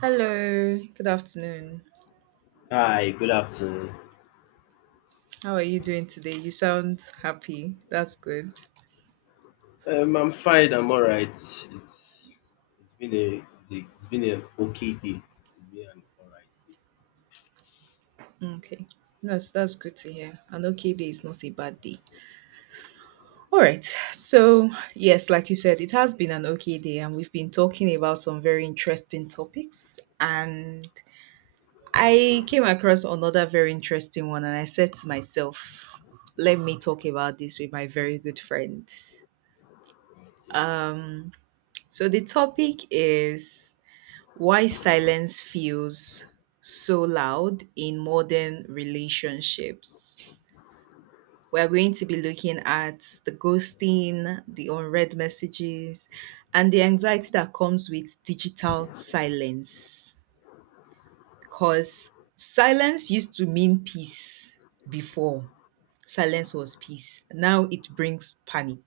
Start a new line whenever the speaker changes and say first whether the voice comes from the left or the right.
right: Hello, good afternoon.
left: Hi, good afternoon.
right: How are you doing today? You sound happy. That's good.
left: I'm fine. I'm all right. It's been an okay day. It's been an all right
right: Okay. No, so that's good to hear. An okay day is not a bad day. All right. So, yes, like you said, it has been an okay day, and we've been talking about some very interesting topics. And I came across another very interesting one, and I said to myself, let me talk about this with my very good friend.
left: day.
right: Um, so, the topic is: why silence feels so loud in modern relationships. We're going to be looking at the ghosting, the unread messages, and the anxiety that comes with digital silence. Because silence used to mean peace before. Silence was peace. Now it brings panic.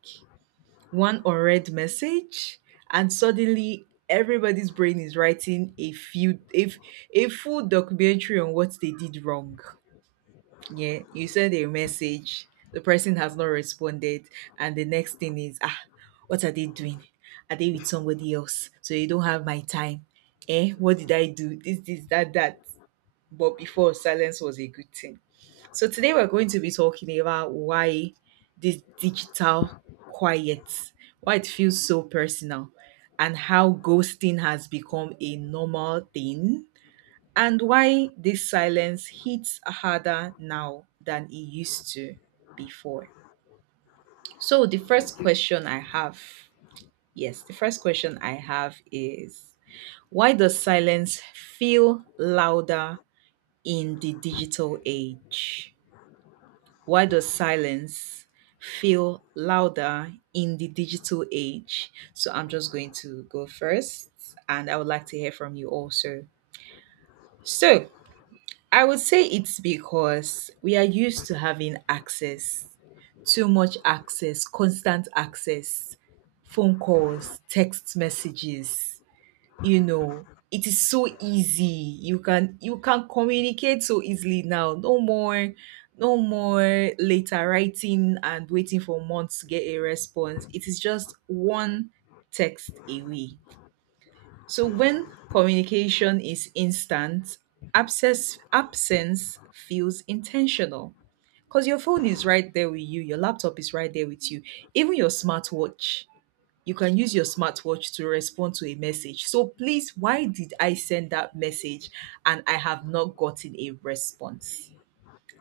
right: One unread message, and suddenly everybody's brain is writing a few if a full documentary on what they did wrong. Yeah, you send a message, the person has not responded, and the next thing is, ah, what are they doing? Are they with somebody else, so you don't have my time? Eh, what did I do? This that? But before, silence was a good thing. So today we're going to be talking about why this digital quiet, why it feels so personal, and how ghosting has become a normal thing, and why this silence hits harder now than it used to before. So the first
left: Okay.
right: question I have, yes, the first question I have is, why does silence feel louder in the digital age? Why does silence feel louder in the digital age? So I'm just going to go first, and I would like to hear from you also. So I would say it's because we are used to having access, too much access, constant access, phone calls, text messages. You know, it is so easy, you can communicate so easily now. No more, no more later writing and waiting for months to get a response. It is just one text away. So when communication is instant, absence feels intentional. Because your phone is right there with you, your laptop is right there with you, even your smartwatch. You can use your smartwatch to respond to a message. So please, why did I send that message and I have not gotten a response?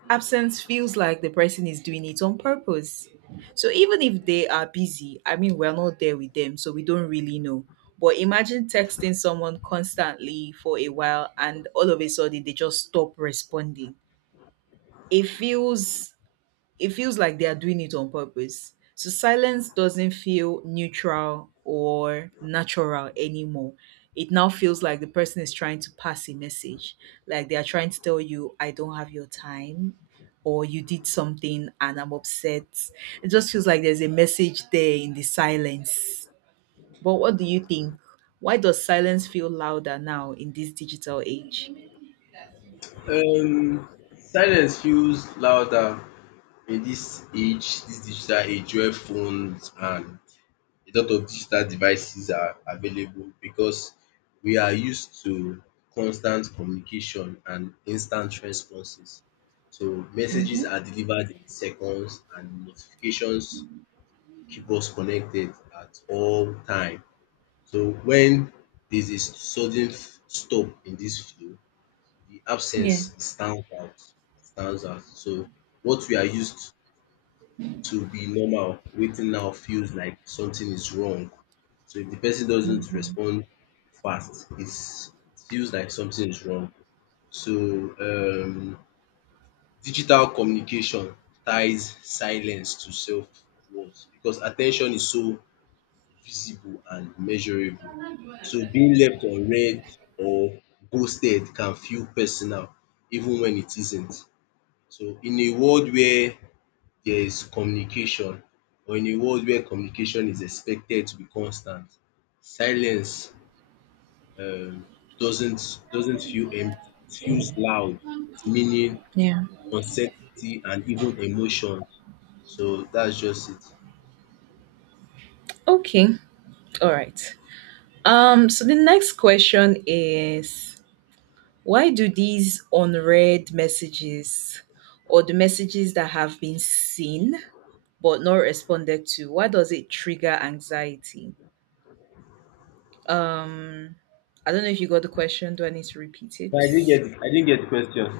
right: Absence feels like the person is doing it on purpose. So even if they are busy, I mean, we're not there with them, so we don't really know. But imagine texting someone constantly for a while and all of a sudden they just stop responding. It feels it feels like they are doing it on purpose. So silence doesn't feel neutral or natural anymore. It now feels like the person is trying to pass a message, like they are trying to tell you, I don't have your time, or you did something and I'm upset. It just feels like there's a message there in the silence. But what do you think? Why does silence feel louder now in this digital age?
left: Okay. Silence feels louder in this age, this digital age where phones and a lot of digital devices are available because we are used to constant communication and instant responses. So
right: Mm-hmm.
left: messages are delivered in seconds and notifications keep us connected at all time. So when there's a sudden stop in this flow, the
right: Yeah.
left: absence stands out. Stands out. So what we are used to be normal, waiting now feels like something is wrong. So if the person doesn't
right: Mm-hmm.
left: respond fast, it feels like something is wrong. So, um, digital communication ties silence to self-worth because attention is so visible and measurable. So being left unread or ghosted can feel personal, even when it isn't. So in a world where there is communication, or in a world where communication is expected to be constant, silence um, doesn't feel empty. It feels loud. It's meaning,
right: Yeah.
left: uncertainty, and even emotion. So that's just it.
right: Okay. All right. So the next question is, why do these unread messages, or the messages that have been seen but not responded to, why does it trigger anxiety? Um, I don't know if you got the question. Do I need to repeat it?
left: But I didn't get the question.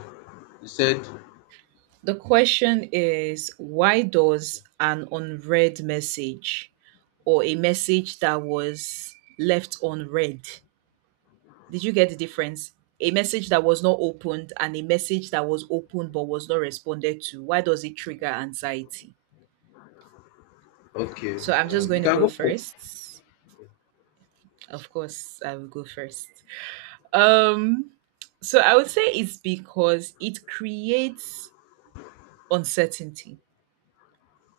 left: You said
right: The question is, why does an unread message, or a message that was left unread— did you get the difference? A message that was not opened and a message that was opened but was not responded to. Why does it trigger anxiety?
left: okay.
right: So I'm just
left: You
right: going to
left: can
right: go
left: go for
right: first. Of course, I will go first. Um so I would say it's because it creates uncertainty.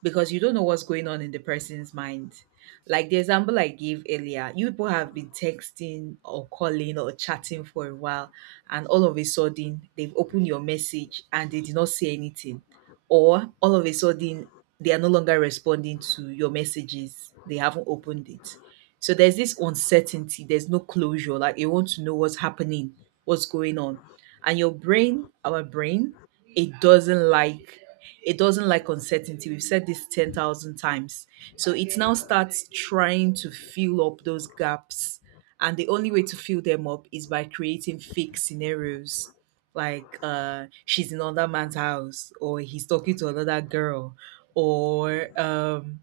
right: Because you don't know what's going on in the person's mind. Like the example I gave earlier, you people have been texting or calling or chatting for a while, and all of a sudden they've opened your message and they did not say anything, or all of a sudden they are no longer responding to your messages, they haven't opened it. So there's this uncertainty, there's no closure, like you want to know what's happening, what's going on. And our brain, it doesn't like it doesn't like uncertainty. We've said this 10,000 times. So it now starts trying to fill up those gaps. And the only way to fill them up is by creating fake scenarios. Like she's in another man's house, or he's talking to another girl, or um,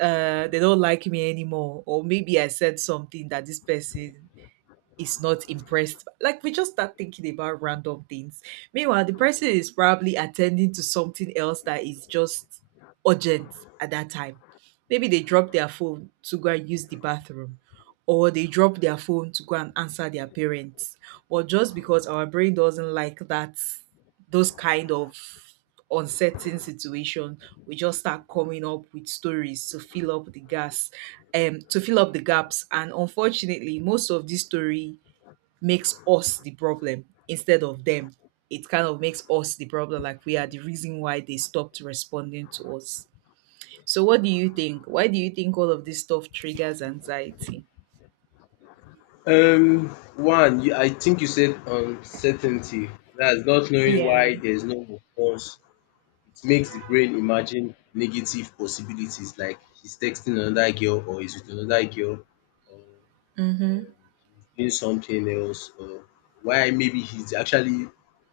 right: uh, they don't like me anymore, or maybe I said something that this person is not impressed. Like we just start thinking about random things. Meanwhile, the person is probably attending to something else that is just urgent at that time. Maybe they drop their phone to go and use the bathroom, or they drop their phone to go and answer their parents, or just because our brain doesn't like that, those kind of uncertain situation, we just start coming up with stories to fill up the gas to fill up the gaps. And unfortunately, most of this story makes us the problem instead of them. It kind of makes us the problem, like we are the reason why they stopped responding to us. So, what do you think? Why do you think all of this stuff triggers anxiety?
left: Um, one. I think you said uncertainty. That's not knowing
right: Yeah.
left: why there's no response. It makes the brain imagine negative possibilities like he's texting another girl or he's with another girl or
right: Mm-hmm.
left: um he's doing something else, or why maybe he's actually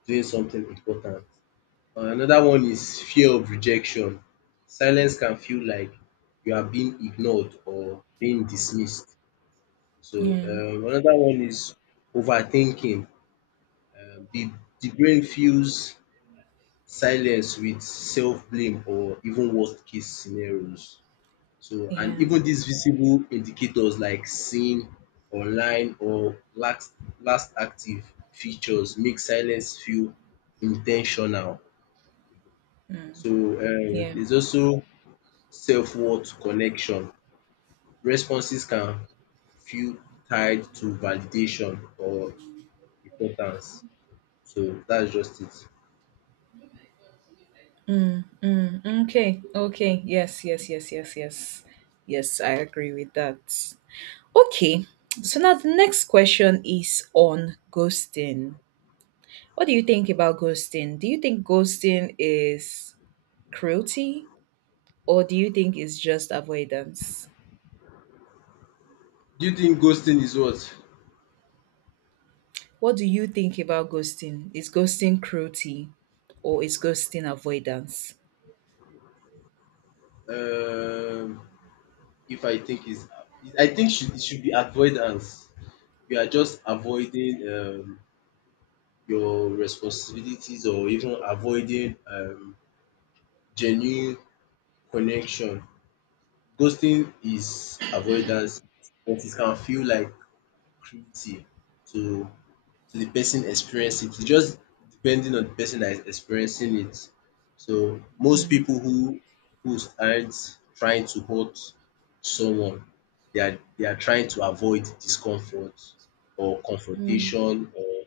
left: doing something important. Another one is fear of rejection. Silence can feel like you are being ignored or being dismissed. So
right: Yeah.
left: another one is overthinking. Um the the brain feels silence with self-blame or even worst case scenarios. So, and
right: Yeah.
left: even these visible indicators like seen online or last active features make silence feel intentional.
right: Mm.
left: So,
right: Yeah.
left: there's also self-worth connection. Responses can feel tied to validation or importance. So, that's just it.
right: Mm. Mm. Okay. Okay. Yes. Yes. Yes. Yes. Yes. Yes. I agree with that. Okay. So now the next question is on ghosting. What do you think about ghosting? Do you think ghosting is cruelty, or do you think it's just avoidance?
left: Do you think ghosting is what?
right: What do you think about ghosting? Is ghosting cruelty or is ghosting avoidance?
left: Um, If I think is, I think should it should be avoidance. You are just avoiding your responsibilities, or even avoiding genuine connection. Ghosting is avoidance, but it can feel like cruelty to the person experience it. It's just depending on the person that is experiencing it. So most
right: Mm,
left: people who aren't trying to hurt someone, they are trying to avoid discomfort or
right: mm,
left: confrontation or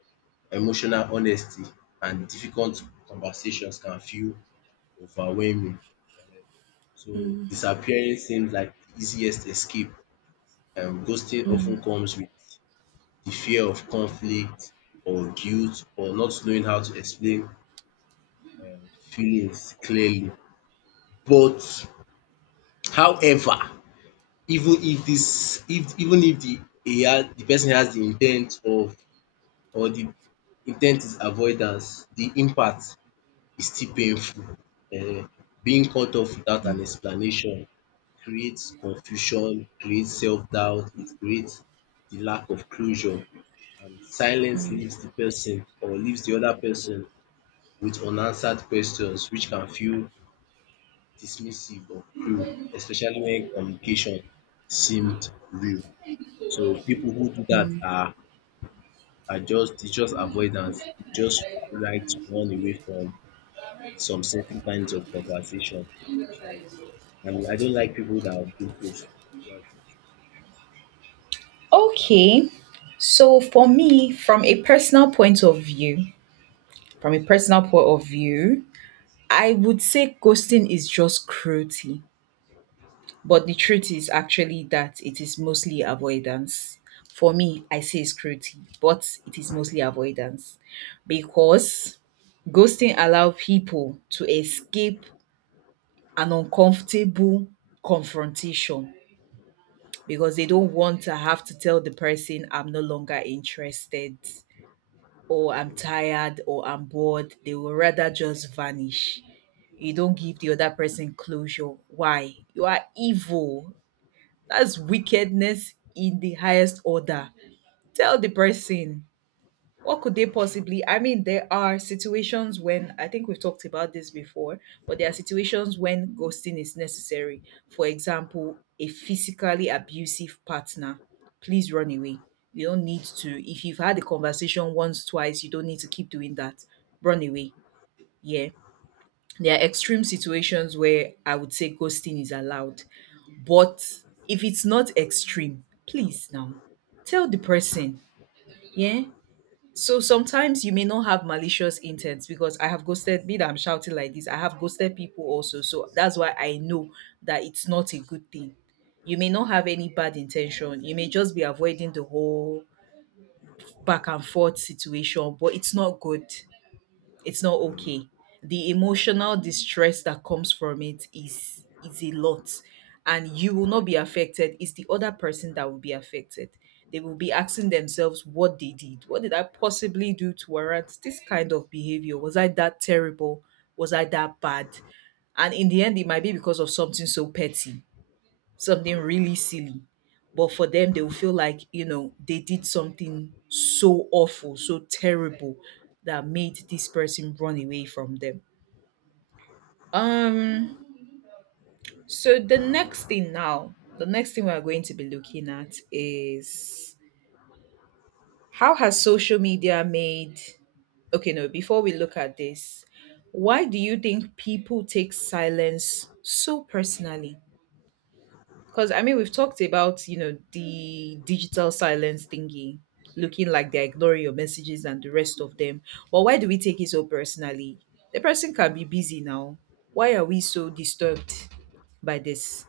left: emotional honesty, and difficult conversations can feel overwhelming. um So disappearing seems like the easiest escape, and ghosting
right: mm.
left: often comes with the fear of conflict or guilt or not knowing how to explain um feelings clearly. But however, even if the e had the person has the in ten t or the is avoidance, the impact is still painful. um Being cut off without an explanation creates confusion, creates self-doubt, it creates the lack of closure. And silence leaves the person or leaves the other person with unanswered questions, which can feel dismissive or cruel, especially when communication seemed real. So people who do that are just it's just avoidance. They just like to run away from some certain kinds of conversation. So, and I don't like people that do post. That's
right: Okay. So for me, from a personal point of view, from a personal point of view, I would say ghosting is just cruelty. But the truth is actually that it is mostly avoidance. For me, I say it's cruelty, but it is mostly avoidance because ghosting allow people to escape an uncomfortable confrontation, because they don't want to have to tell the person, I'm no longer interested, or I'm tired, or I'm bored. They will rather just vanish. You don't give the other person closure. Why? You are evil. That's wickedness in the highest order. Tell the person what could they possibly— I mean, there are situations when, I think we've talked about this before, but there are situations when ghosting is necessary. For example, a physically abusive partner. Please run away. You don't need to— if you've had a conversation once, twice, you don't need to keep doing that. Run away. Yeah, there are extreme situations where I would say ghosting is allowed. But if it's not extreme, please now, tell the person. Yeah. So sometimes you may not have malicious intent, because I have ghosted— me that I'm shouting like this, I have ghosted people also. So that's why I know that it's not a good thing. You may not have any bad intention. You may just be avoiding the whole back and forth situation, but it's not good. It's not okay. The emotional distress that comes from it is a lot. And you will not be affected. It's the other person that will be affected. They will be asking themselves what they did. What did I possibly do to warrant this kind of behavior? Was I that terrible? Was I that bad? And in the end, it might be because of something so petty, something really silly. But for them, they will feel like, you know, they did something so awful, so terrible, that made this person run away from them. Um, so the next thing now, the next thing we are going to be looking at is how has social media made— okay, no, before we look at this, why do you think people take silence so personally? Because, I mean, we've talked about, you know, the digital silence thingy, looking like they're ignoring your messages and the rest of them. But why do we take it so personally? The person can be busy now. Why are we so disturbed by this?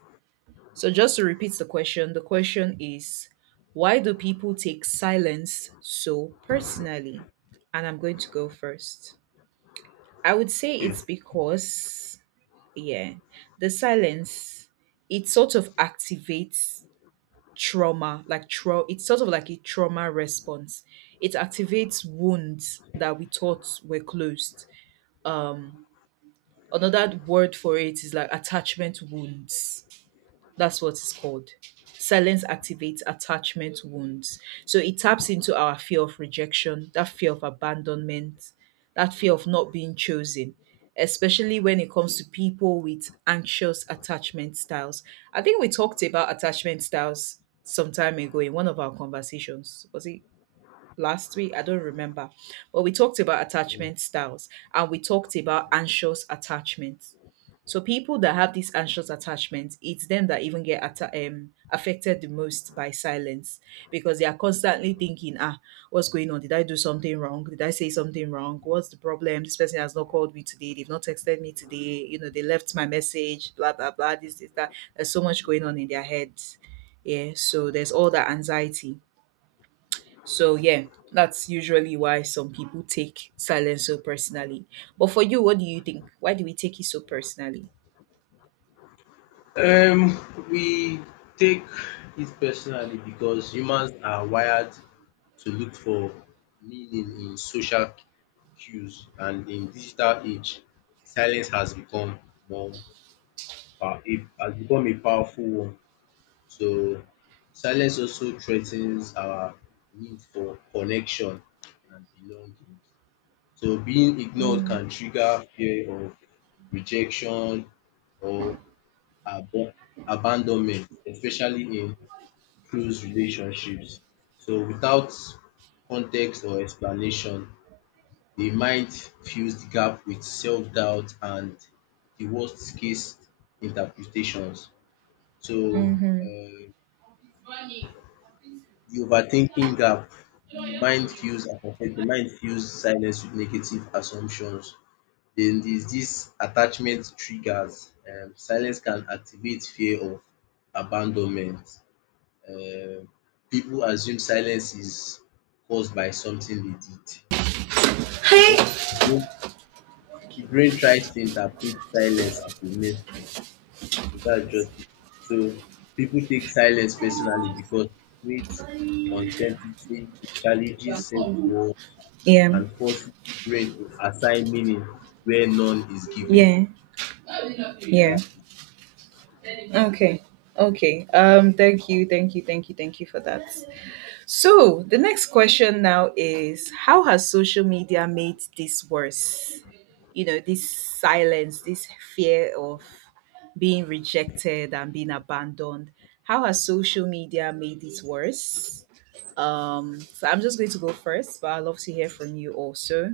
right: So just to repeat the question is, why do people take silence so personally? And I'm going to go first. I would say
left: it. Okay.
right: it's because, yeah, the silence, it sort of activates trauma, it's sort of like a trauma response. It activates wounds that we thought were closed. um another word for it is like attachment wounds. That's what it's called. Silence activates attachment wounds. So it taps into our fear of rejection, that fear of abandonment, that fear of not being chosen, especially when it comes to people with anxious attachment styles. I think we talked about attachment styles some time ago in one of our conversations. Was it last week? I don't remember. But we talked about attachment styles and we talked about anxious attachments. So people that have these anxious attachments, it's them that even get affected the most by silence because they are constantly thinking, what's going on? Did I do something wrong? Did I say something wrong? What's the problem? This person has not called me today. They've not texted me today. They left my message, blah, blah, blah, this, that. There's so much going on in their heads. Yeah. So there's all that anxiety. So yeah, that's usually why some people take silence so personally. But for you, what do you think? Why do we take it so personally?
left: Um, we take it personally because humans are wired to look for meaning in social cues, and in digital age, silence has become more it has become a powerful one. So, silence also threatens our need for connection and belonging. So being ignored
right: Mm.
left: can trigger fear of rejection or abo- abandonment, especially in close relationships. So without context or explanation, the mind fills the gap with self-doubt and the worst case interpretations. So,
right: Mm-hmm.
left: the overthinking gap, the mind fills silence with negative assumptions. Then there's this attachment triggers. Silence can activate fear of abandonment. Um, People assume silence is caused by something they did. And the brain tries to interpret silence as a message. So that's just it. So people take silence personally because it creates uncertainty, it challenges self-worth,
right: Yeah.
left: and forces the brain to assign meaning where none is given.
right: Yeah. Yeah. Okay. Okay. Thank you, thank you, thank you, thank you for that. So, the next question now is, how has social media made this worse? This silence, this fear of being rejected and being abandoned. How has social media made it worse? So I'm just going to go first, but I'd love to hear from you also.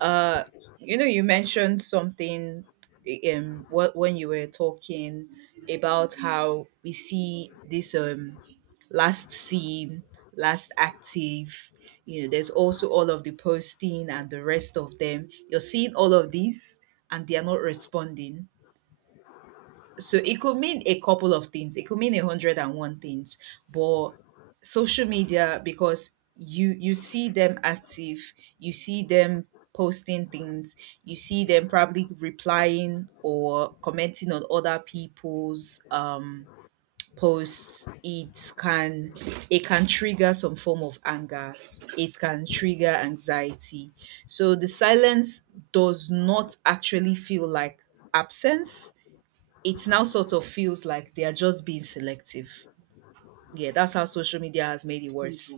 right: Uh, you mentioned something when you were talking about how we see this last seen, last active. There's also all of the posting and the rest of them. You're seeing all of these, and they are not responding, so it could mean a couple of things. It could mean a hundred and one things. But social media, because you see them active, you see them posting things, you see them probably replying or commenting on other people's posts. it can trigger some form of anger. It can trigger anxiety. So the silence does not actually feel like absence, it now sort of feels like they are just being selective. Yeah, that's how social media has made it worse.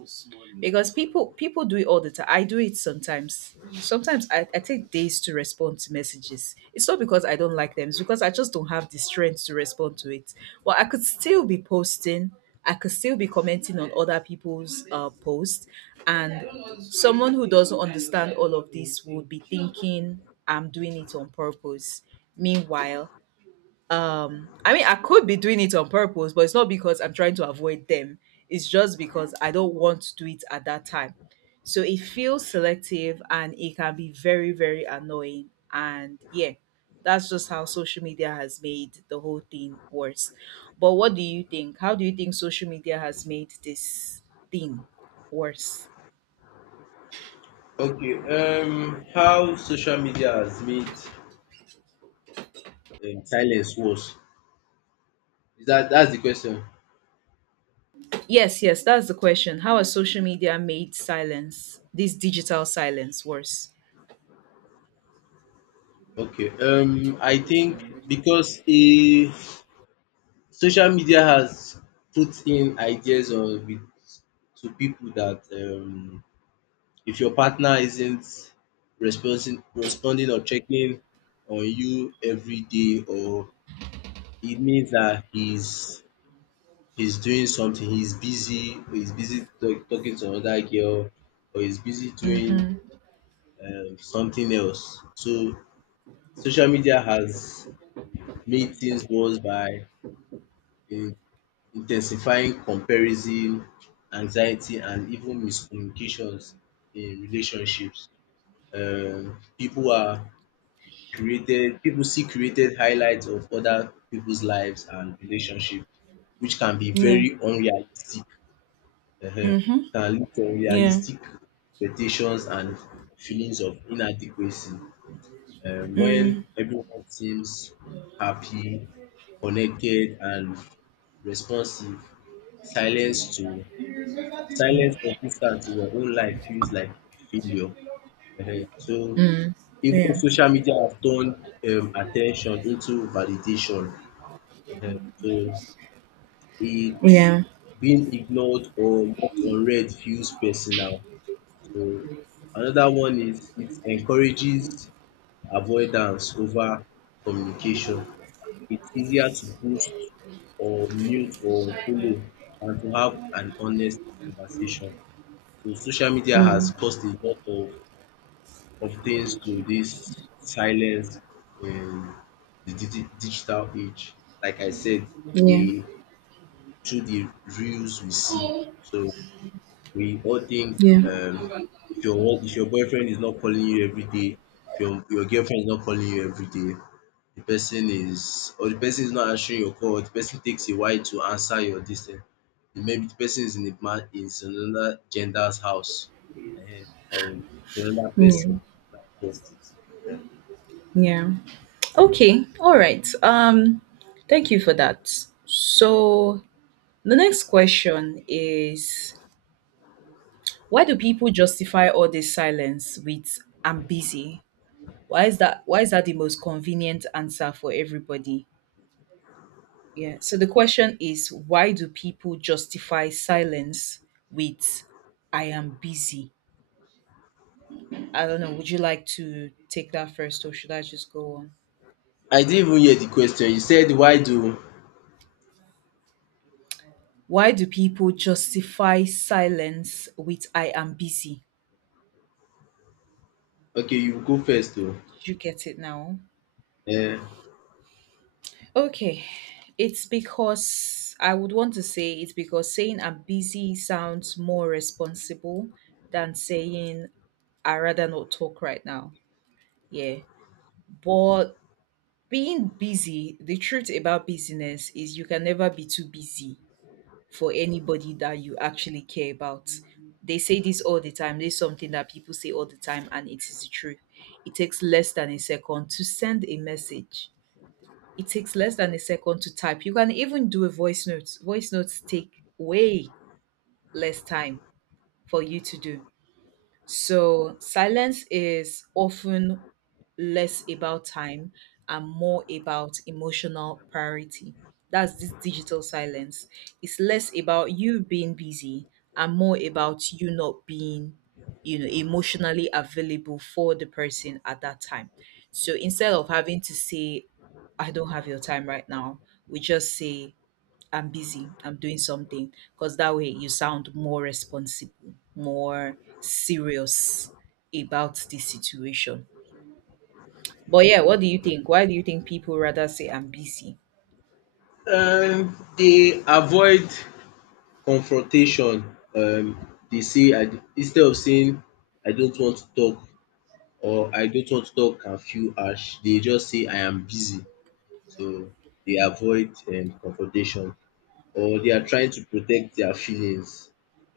right: Because people do it all the time. I do it sometimes. Sometimes I take days to respond to messages. It's not because I don't like them, it's because I just don't have the strength to respond to it. Well, I could still be posting, I could still be commenting on other people's posts, and someone who doesn't understand all of this would be thinking I'm doing it on purpose. Meanwhile, I mean, I could be doing it on purpose, but it's not because I'm trying to avoid them. It's just because I don't want to do it at that time. So it feels selective and it can be very, very annoying. And yeah, that's just how social media has made the whole thing worse. But what do you think? How do you think social media has made this thing worse?
left: Okay. How social media has made silence worse? Is that's the question?
right: Yes, yes, that's the question. How has social media made silence, this digital silence, worse?
left: Okay. I think because a social media has put in ideas on with to people that if your partner isn't responding or checking on you every day, or it means that he's doing something, he's busy talking to another girl, or he's busy doing something else. So social media has made things worse by in, intensifying comparison, anxiety, and even miscommunications in relationships. Um, people are People see created highlights of other people's lives and relationships, which can be
right: Yeah.
left: very unrealistic, um
right: Mm-hmm.
left: can lead to
right: Yeah.
left: unrealistic expectations and feelings of inadequacy. When
right: Mm.
left: everyone seems happy, connected and responsive, silence to silence consistant in your own life feels like a failure. Uh huh. So
right: Mm.
left: even
right: Yeah.
left: social media have turned attention into validation. Uh huh. So it
right: Yeah.
left: being ignored or left unread feels personal. So another one is it encourages avoidance over communication. It's easier to ghost or mute or follow than to have an honest conversation. So social media has
right: Mm.
left: caused a lot of things to this silence in the digital age. Like I said,
right: Yeah.
left: the through the reels we see. So we all think
right: Yeah.
left: if your boyfriend is not calling you every day, if your girlfriend is not calling you every day, the person is not answering your call, or the person takes a while to answer your this thing, maybe the person is in a man is in another gender's house, or with another
right: Yeah.
left: person. That's just it.
right: Yeah. Okay. All right. Thank you for that. So the next question is, why do people justify all this silence with I'm busy? Why is that the most convenient answer for everybody? Yeah. So the question is, why do people justify silence with I am busy? I don't know. Would you like to take that first or should I just go on?
left: I didn't even hear the question. You said why do.
right: Why do people justify silence with I am busy?
left: Okay, you go first. Oo
right: Did you get it now?
left: um
right: Okay. It's because, I would want to say, it's because saying I'm busy sounds more responsible than saying I rather not talk right now. Yeah. But being busy, the truth about busyness is, you can never be too busy for anybody that you actually care about. They say this all the time. This is something that people say all the time, and it is the truth. It takes less than a second to send a message. It takes less than a second to type. You can even do a voice note. Voice notes take way less time for you to do. So silence is often less about time and more about emotional priority. That's this digital silence. It's less about you being busy and more about you not being emotionally available for the person at that time. So instead of having to say, I don't have your time right now, we just say, I'm busy, I'm doing something, because that way you sound more responsible, more serious about the situation. But yeah, what do you think? Why do you think people rather say I'm busy?
left: they avoid confrontation. um Dey say instead of saying I don't want to talk, or I don't want to talk can feel harsh, they just say I am busy. So they avoid confrontation, or they are trying to protect their feelings.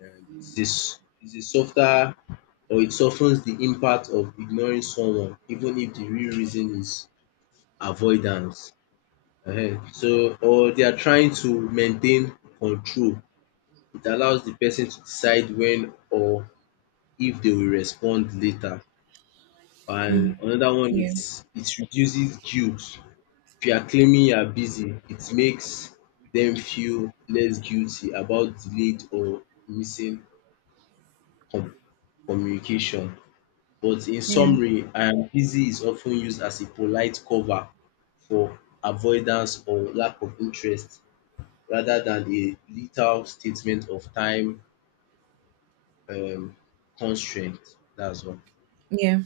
left: It's a softer, or it softens the impact of ignoring someone, even if the real reason is avoidance. So, or they are trying to maintain control. It allows the person to decide when or if they will respond later. And
right: Mm,
left: another one
right: yeah,
left: is it reduces guilt. If you are claiming you are busy, it makes them feel less guilty about delayed or missing com- communication. But in
right: yeah,
left: summary, I am busy is often used as a polite cover for avoidance or lack of interest, rather than a literal statement of time um constraint. That's all.
right: yeah,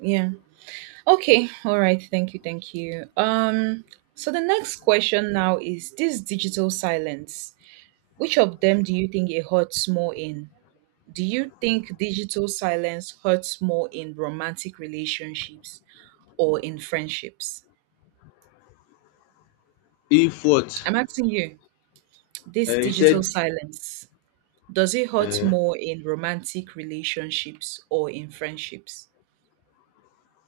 right: yeah. Okay, all right, thank you, thank you. So the next question now is this digital silence. Which of them do you think it hurts more in? Do you think digital silence hurts more in romantic relationships or in friendships?
left: If what?
right: I'm asking you, this
left: You said,
right: digital silence, does it hurt
left: um
right: more in romantic relationships or in friendships?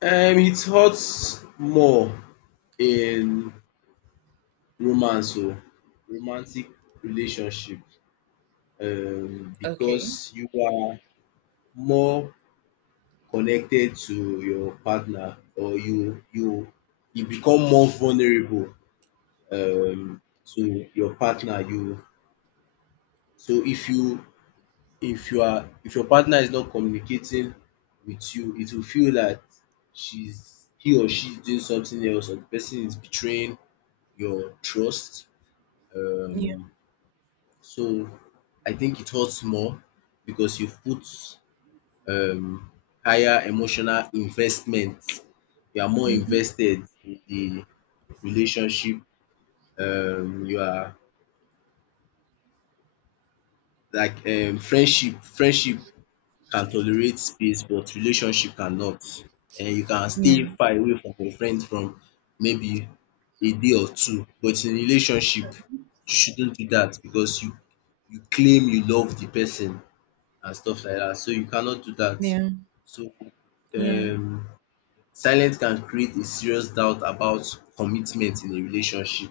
left: it hurts more in romance or romantic relationship,
right: Okay.
left: because you are more connected to your partner, or you become more vulnerable um to your partner. You so if you are if your partner is not communicating with you, it will feel that she's he or she is doing something else, or the person is betraying your trust. Um
right: Yeah.
left: so I think it hurts more because you've put um higher emotional investment. You are more
right: Mm-hmm.
left: invested in the relationship. You are like friendship can tolerate space, but relationship cannot. And you can
right: Yeah.
left: stay far away from your friends from maybe a day or two, but in relationship you shouldn't do that because you claim you love the person and stuff like that. So you cannot do that.
right: Yeah.
left: So
right: Yeah.
left: um silence can create a serious doubt about commitment in a relationship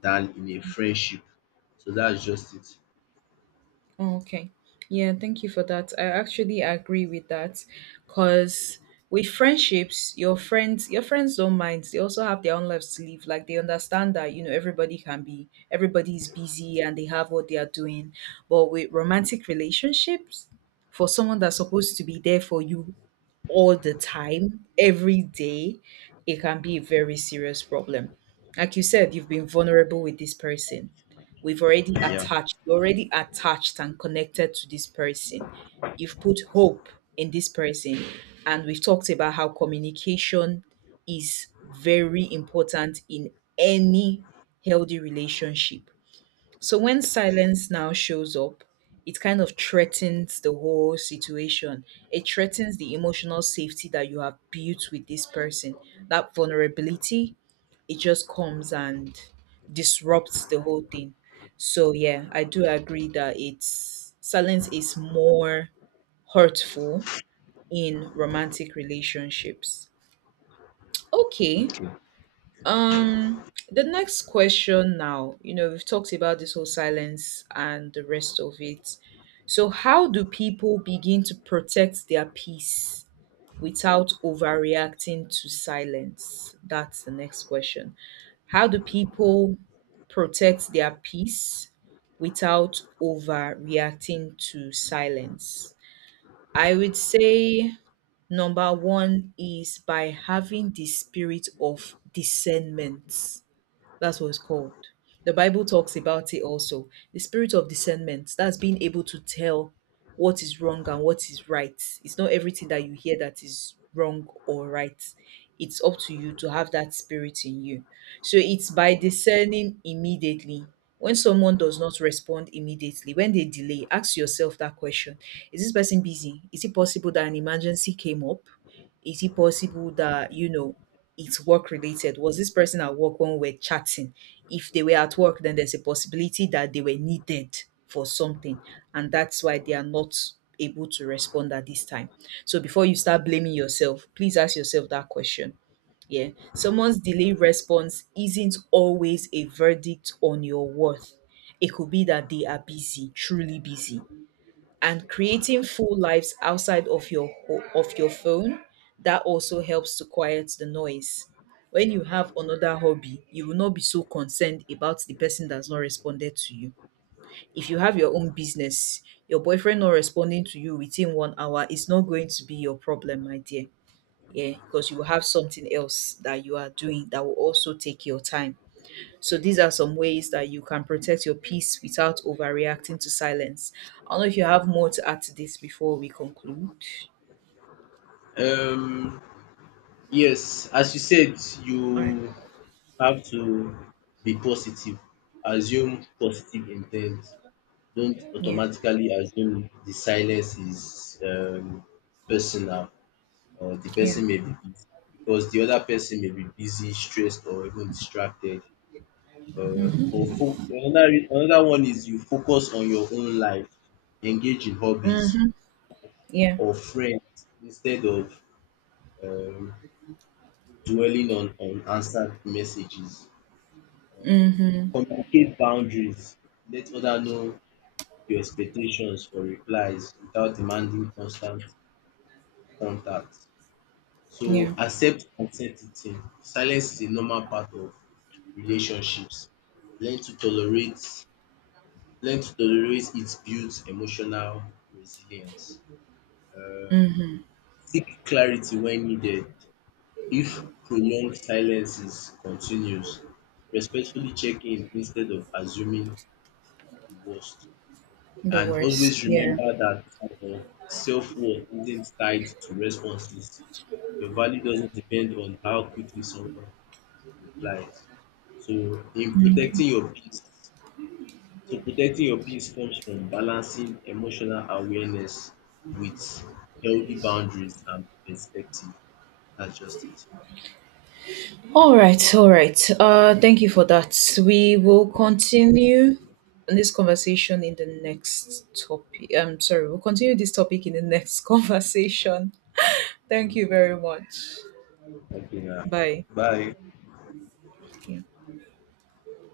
left: than in a friendship. So that's just it.
right: Oh, okay. Yeah, thank you for that. I actually agree with that, because with friendships, your friends don't mind. They also have their own lives to live. Like, they understand that everybody can be, everybody's busy, and they have what they are doing. But with romantic relationships, for someone that's supposed to be there for you all the time, every day, it can be a very serious problem. Like you said, you've been vulnerable with this person. We've already
left: Yeah.
right: attached, you're already attached and connected to this person. You've put hope in this person. And we've talked about how communication is very important in any healthy relationship. So when silence now shows up, it kind of threatens the whole situation. It threatens the emotional safety that you have built with this person. That vulnerability, it just comes and disrupts the whole thing. So yeah, I do agree that it's silence is more hurtful in romantic relationships. Okay, um, the next question now, we've talked about this whole silence and the rest of it. So, how do people begin to protect their peace without overreacting to silence? That's the next question. How do people protect their peace without overreacting to silence? I would say number one is by having the spirit of discernment. That's what it's called. The Bible talks about it also. The spirit of discernment, that's being able to tell what is wrong and what is right. It's not everything that you hear that is wrong or right. It's up to you to have that spirit in you. So it's by discerning immediately. When someone does not respond immediately, when they delay, ask yourself that question: Is this person busy? Is it possible that an emergency came up? Is it possible that it's work related? Was this person at work when we're chatting? If they were at work, then there's a possibility that they were needed for something. And that's why they are not able to respond at this time. So before you start blaming yourself, please ask yourself that question. Yeah. Someone's delayed response isn't always a verdict on your worth. It could be that they are busy, truly busy, and creating full lives outside of your phone. That also helps to quiet the noise. When you have another hobby, you will not be so concerned about the person that's not responded to you. If you have your own business, your boyfriend not responding to you within 1 hour is not going to be your problem, my dear. Yeah, because you will have something else that you are doing that will also take your time. So these are some ways that you can protect your peace without overreacting to silence. I don't know if you have more to add to this before we conclude.
left: Um yes, as you said,
right: All right.
left: you have to be positive. Assume positive intent. Don't
right: Yeah.
left: automatically assume the silence is personal, or the
right: Yeah.
left: person may be busy, because the other person may be busy, stressed, or even distracted. Or another one is, you focus on your own life, engage in hobbies
right: Mhm. Yeah.
left: or friends instead of um, dwelling on unanswered messages. um
right: Mhm.
left: Communicate boundaries. Let others know your expectations for replies without demanding constant contact. So
right: Yeah.
left: accept uncertainty. Silence is a normal part of relationships. Learn to tolerate Learn to tolerate it, builds emotional resilience. Um,
right: Mhm.
left: Seek clarity when needed. If prolonged silence is continuous, respectfully check in instead of assuming the worst.
right: The
left: And
right: worst.
left: always
right: Yeah.
left: remember that self worth isn't tied to responses. Your value doesn't depend on how quickly someone replies. So, in protecting your peace, protecting your peace comes from balancing emotional awareness with healthy boundaries and perspective. That's just it.
right: All right. All right. Thank you for that. We will continue this conversation in the next topic. I'm sorry. We'll continue this topic in the next conversation. Thank you very much.
left: Okay, now.
right: Bye.
left: Bye.
right: Yeah.